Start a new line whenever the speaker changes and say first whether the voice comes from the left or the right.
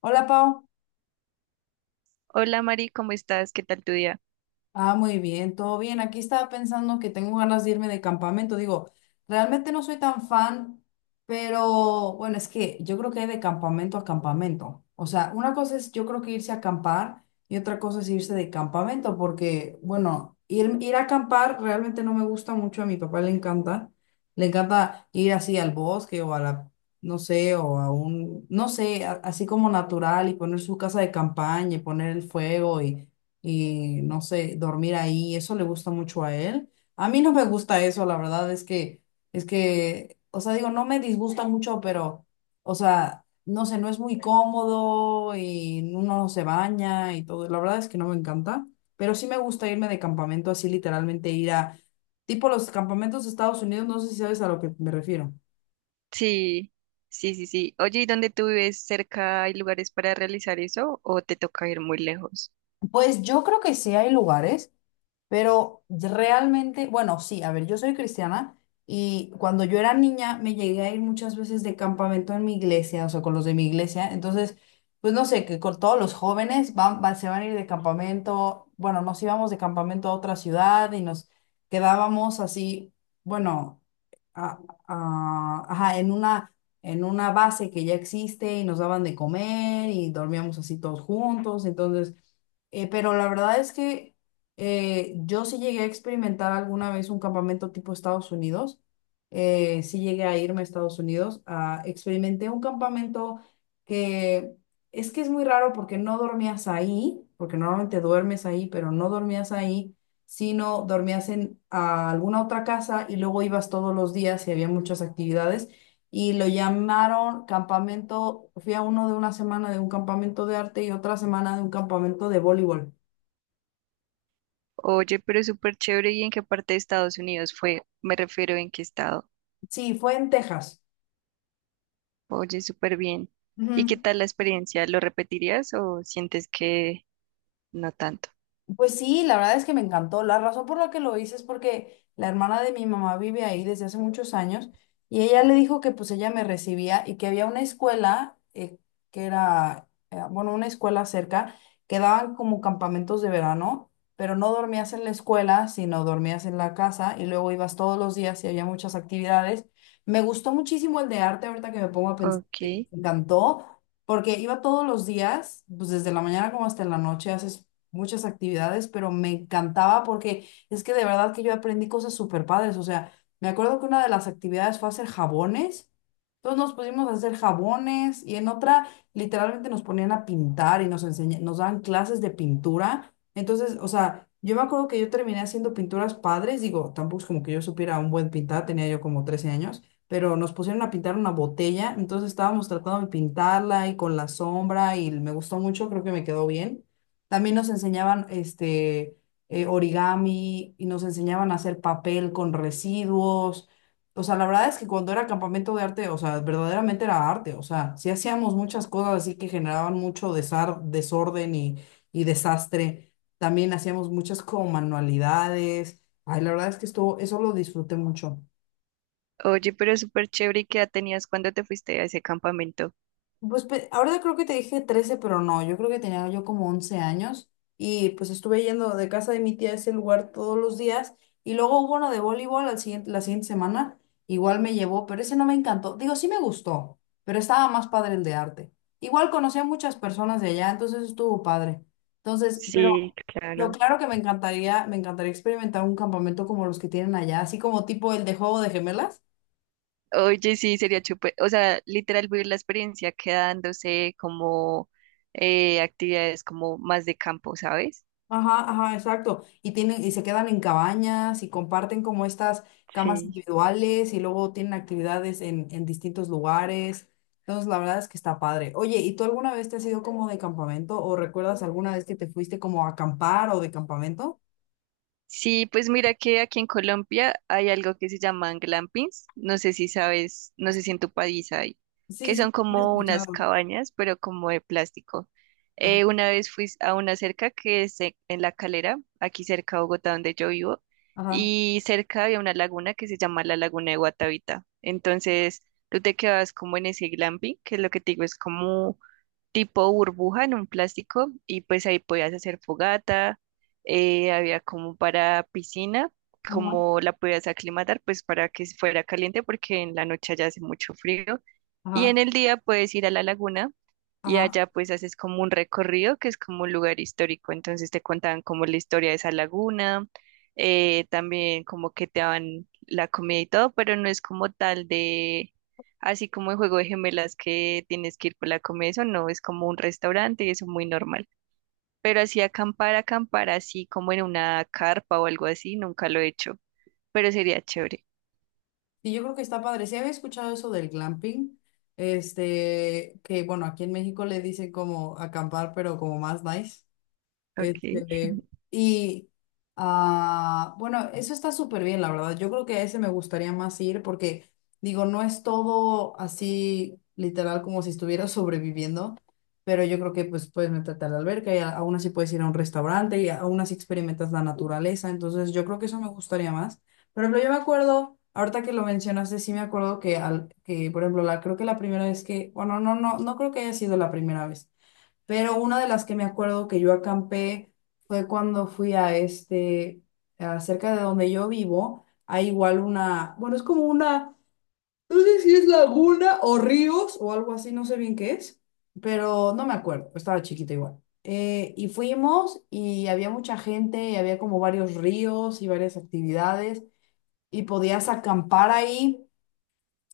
left: Hola, Pau.
right: Hola Mari, ¿cómo estás? ¿Qué tal tu día?
left: Ah, muy bien, todo bien. Aquí estaba pensando que tengo ganas de irme de campamento. Digo, realmente no soy tan fan, pero bueno, es que yo creo que hay de campamento a campamento. O sea, una cosa es yo creo que irse a acampar y otra cosa es irse de campamento, porque bueno, ir a acampar realmente no me gusta mucho. A mi papá le encanta. Le encanta ir así al bosque o a la, no sé, o a un, no sé, así como natural y poner su casa de campaña y poner el fuego y no sé, dormir ahí, eso le gusta mucho a él. A mí no me gusta eso, la verdad es que, o sea, digo, no me disgusta mucho, pero, o sea, no sé, no es muy cómodo y uno no se baña y todo. La verdad es que no me encanta, pero sí me gusta irme de campamento así, literalmente ir a, tipo los campamentos de Estados Unidos, no sé si sabes a lo que me refiero.
right: Sí, sí, sí, sí. Oye, ¿y dónde tú vives? ¿Cerca hay lugares para realizar eso o te toca ir muy lejos?
left: Pues yo creo que sí hay lugares. Pero realmente, bueno, sí, a ver, yo soy cristiana y cuando yo era niña me llegué a ir muchas veces de campamento en mi iglesia, o sea, con los de mi iglesia. Entonces, pues no sé, que con todos los jóvenes van, se van a ir de campamento. Bueno, nos íbamos de campamento a otra ciudad y nos quedábamos así, bueno, a- ajá, en una base que ya existe y nos daban de comer y dormíamos así todos juntos. Entonces, pero la verdad es que yo sí llegué a experimentar alguna vez un campamento tipo Estados Unidos. Sí llegué a irme a Estados Unidos. Experimenté un campamento que que es muy raro porque no dormías ahí, porque normalmente duermes ahí, pero no dormías ahí, sino dormías en alguna otra casa y luego ibas todos los días y había muchas actividades. Y lo llamaron campamento, fui a uno de una semana de un campamento de arte y otra semana de un campamento de voleibol.
right: Oye, pero súper chévere. ¿Y en qué parte de Estados Unidos fue? Me refiero en qué estado.
left: Sí, fue en Texas.
right: Oye, súper bien. ¿Y qué
left: Ujú.
right: tal la experiencia? ¿Lo repetirías o sientes que no tanto?
left: Pues sí, la verdad es que me encantó. La razón por la que lo hice es porque la hermana de mi mamá vive ahí desde hace muchos años y ella le dijo que pues ella me recibía y que había una escuela que era, bueno, una escuela cerca que daban como campamentos de verano, pero no dormías en la escuela, sino dormías en la casa y luego ibas todos los días y había muchas actividades. Me gustó muchísimo el de arte, ahorita que me pongo a pensar,
right: Ok.
left: me encantó porque iba todos los días, pues desde la mañana como hasta la noche, haces muchas actividades, pero me encantaba porque es que de verdad que yo aprendí cosas súper padres. O sea, me acuerdo que una de las actividades fue hacer jabones. Entonces nos pusimos a hacer jabones y en otra literalmente nos ponían a pintar y nos daban clases de pintura. Entonces, o sea, yo me acuerdo que yo terminé haciendo pinturas padres. Digo, tampoco es como que yo supiera un buen pintar, tenía yo como 13 años. Pero nos pusieron a pintar una botella, entonces estábamos tratando de pintarla y con la sombra y me gustó mucho, creo que me quedó bien. También nos enseñaban origami y nos enseñaban a hacer papel con residuos. O sea, la verdad es que cuando era campamento de arte, o sea, verdaderamente era arte. O sea, sí hacíamos muchas cosas así que generaban mucho desorden y, desastre. También hacíamos muchas como manualidades. Ay, la verdad es que eso lo disfruté mucho.
right: Oye, pero súper chévere. ¿Y qué edad tenías cuando te fuiste a ese campamento?
left: Ahora creo que te dije 13 pero no, yo creo que tenía yo como 11 años y pues estuve yendo de casa de mi tía a ese lugar todos los días y luego hubo uno de voleibol la siguiente semana, igual me llevó, pero ese no me encantó, digo, sí me gustó, pero estaba más padre el de arte. Igual conocí a muchas personas de allá, entonces estuvo padre. Entonces,
right: Sí,
left: pero lo
right: claro.
left: claro que me encantaría experimentar un campamento como los que tienen allá, así como tipo el de Juego de Gemelas.
right: Oye, sí, sería chupe. O sea, literal vivir la experiencia quedándose como actividades como más de campo, ¿sabes?
left: Ajá, ajá, exacto. Y tienen, y se quedan en cabañas y comparten como estas camas
right: Sí.
left: individuales y luego tienen actividades en distintos lugares. Entonces, la verdad es que está padre. Oye, ¿y tú alguna vez te has ido como de campamento o recuerdas alguna vez que te fuiste como a acampar o de campamento?
right: Sí, pues mira que aquí en Colombia hay algo que se llaman glampings. No sé si sabes, no sé si en tu país hay,
left: Sí,
right: que
left: sí,
right: son
left: lo he
right: como unas
left: escuchado.
right: cabañas, pero como de plástico.
left: Ajá,
right: Una vez fui a una cerca que es e- en La Calera, aquí cerca de Bogotá, donde yo vivo,
left: ajá,
right: y cerca había una laguna que se llama la Laguna de Guatavita. Entonces, tú te quedas como en ese glamping, que es lo que te digo, es como tipo burbuja en un plástico y pues ahí podías hacer fogata, había como para piscina,
left: ajá,
right: como la podías aclimatar pues para que fuera caliente porque en la noche allá hace mucho frío y en
left: ajá,
right: el día puedes ir a la laguna y
left: ajá.
right: allá pues haces como un recorrido que es como un lugar histórico, entonces te contaban como la historia de esa laguna, también como que te daban la comida y todo, pero no es como tal de así como el juego de gemelas que tienes que ir por la comida, eso no, es como un restaurante y eso es muy normal. Pero así acampar así como en una carpa o algo así, nunca lo he hecho, pero sería chévere.
left: Y yo creo que está padre. Sí había escuchado eso del glamping, que bueno, aquí en México le dicen como acampar, pero como más nice.
right: Ok.
left: Este, y bueno, eso está súper bien, la verdad. Yo creo que a ese me gustaría más ir porque, digo, no es todo así literal como si estuviera sobreviviendo, pero yo creo que pues puedes meterte a la alberca y aún así puedes ir a un restaurante y aún así experimentas la naturaleza. Entonces, yo creo que eso me gustaría más. Por ejemplo, yo me acuerdo, ahorita que lo mencionaste, sí me acuerdo que, que por ejemplo, la, creo que la primera vez que, bueno, no, no, no creo que haya sido la primera vez. Pero una de las que me acuerdo que yo acampé fue cuando fui a cerca de donde yo vivo, hay igual una, bueno, es como una, no sé si es laguna o ríos o algo así, no sé bien qué es, pero no me acuerdo, estaba chiquita igual. Y fuimos y había mucha gente y había como varios ríos y varias actividades y podías acampar ahí.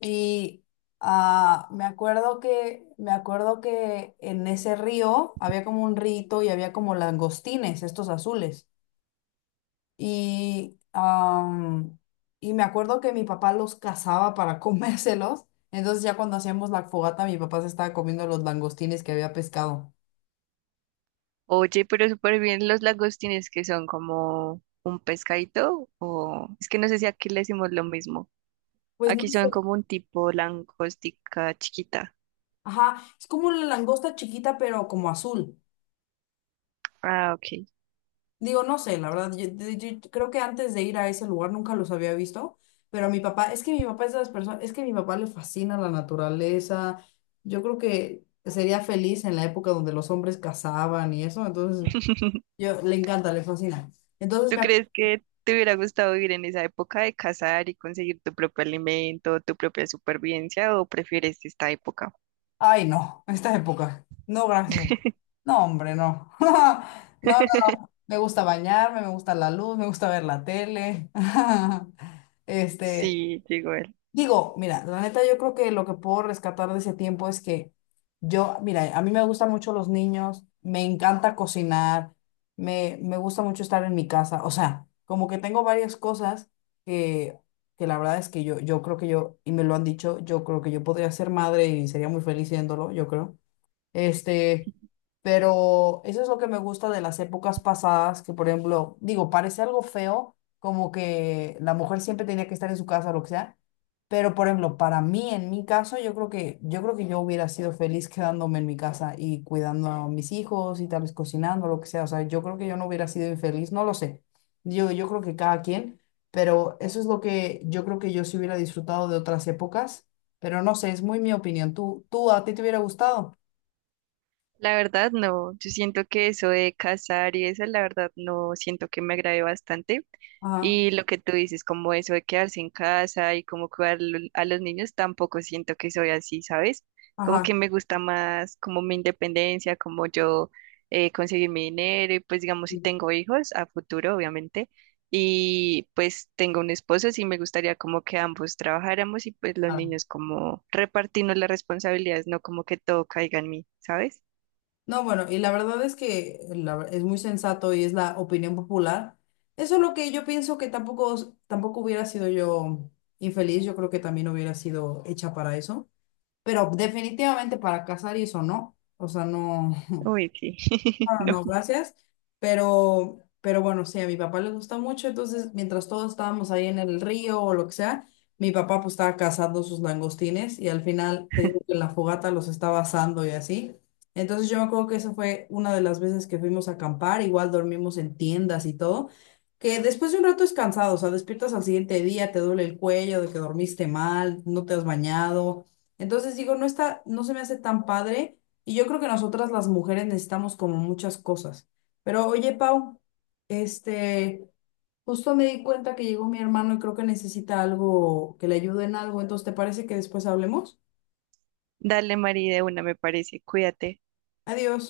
left: Y me acuerdo que en ese río había como un rito y había como langostines, estos azules. Y, am, y me acuerdo que mi papá los cazaba para comérselos. Entonces ya cuando hacíamos la fogata, mi papá se estaba comiendo los langostines que había pescado.
right: Oye, pero súper bien los lagostines que son como un pescadito o es que no sé si aquí le decimos lo mismo.
left: Pues no
right: Aquí son
left: sé.
right: como un tipo langostica chiquita.
left: Ajá, es como la langosta chiquita, pero como azul.
right: Ah, ok.
left: Digo, no sé, la verdad, yo creo que antes de ir a ese lugar nunca los había visto, pero a mi papá, es que mi papá es de las personas, es que mi papá le fascina la naturaleza, yo creo que sería feliz en la época donde los hombres cazaban y eso, entonces yo le encanta, le fascina. Entonces
right: ¿Tú
left: me... ac-
right: crees que te hubiera gustado vivir en esa época de cazar y conseguir tu propio alimento, tu propia supervivencia, o prefieres esta época?
left: Ay, no, esta época, no, gracias. No, hombre, no. No, no, me gusta bañarme, me gusta la luz, me gusta ver la tele. Este...
right: Sí, llegó él.
left: Digo, mira, la neta yo creo que lo que puedo rescatar de ese tiempo es que yo, mira, a mí me gustan mucho los niños, me encanta cocinar, me gusta mucho estar en mi casa, o sea, como que tengo varias cosas que, que la verdad es que yo creo que yo, y me lo han dicho, yo creo que yo podría ser madre y sería muy feliz siéndolo, yo creo. Este, pero eso es lo que me gusta de las épocas pasadas, que por ejemplo, digo, parece algo feo, como que la mujer siempre tenía que estar en su casa o lo que sea, pero por ejemplo, para mí, en mi caso, yo creo que yo hubiera sido feliz quedándome en mi casa y cuidando a mis hijos y tal vez cocinando, lo que sea, o sea, yo creo que yo no hubiera sido infeliz, no lo sé. Yo creo que cada quien, pero eso es lo que yo creo que yo sí hubiera disfrutado de otras épocas, pero no sé, es muy mi opinión. ¿Tú a ti te hubiera gustado?
right: La verdad, no. Yo siento que eso de cazar y eso, la verdad, no siento que me agrade bastante.
left: Ajá,
right: Y lo que tú dices, como eso de quedarse en casa y como cuidar lo- a los niños, tampoco siento que soy así, ¿sabes? Como
left: ajá,
right: que me gusta más como mi independencia, como yo conseguir mi dinero y pues digamos si
left: sí,
right: tengo hijos a futuro, obviamente, y pues tengo un esposo, sí me gustaría como que ambos trabajáramos y pues los
left: claro.
right: niños como repartirnos las responsabilidades, no como que todo caiga en mí, ¿sabes?
left: No, bueno, y la verdad es que es muy sensato y es la opinión popular. Eso es lo que yo pienso que tampoco hubiera sido yo infeliz, yo creo que también hubiera sido hecha para eso, pero definitivamente para casar y eso no, o sea, no,
right: Uy, sí.
left: no, no,
right: No.
left: no, gracias. Pero bueno, sí, a mi papá le gusta mucho. Entonces, mientras todos estábamos ahí en el río o lo que sea, mi papá pues estaba cazando sus langostines y al final te digo que en la fogata los estaba asando y así. Entonces yo me acuerdo que esa fue una de las veces que fuimos a acampar. Igual dormimos en tiendas y todo. Que después de un rato es cansado, o sea, despiertas al siguiente día, te duele el cuello de que dormiste mal, no te has bañado. Entonces digo, no está, no se me hace tan padre y yo creo que nosotras las mujeres necesitamos como muchas cosas. Pero oye, Pau, este, justo me di cuenta que llegó mi hermano y creo que necesita algo que le ayude en algo. Entonces, ¿te parece que después hablemos?
right: Dale, María, de una, me parece. Cuídate.
left: Adiós.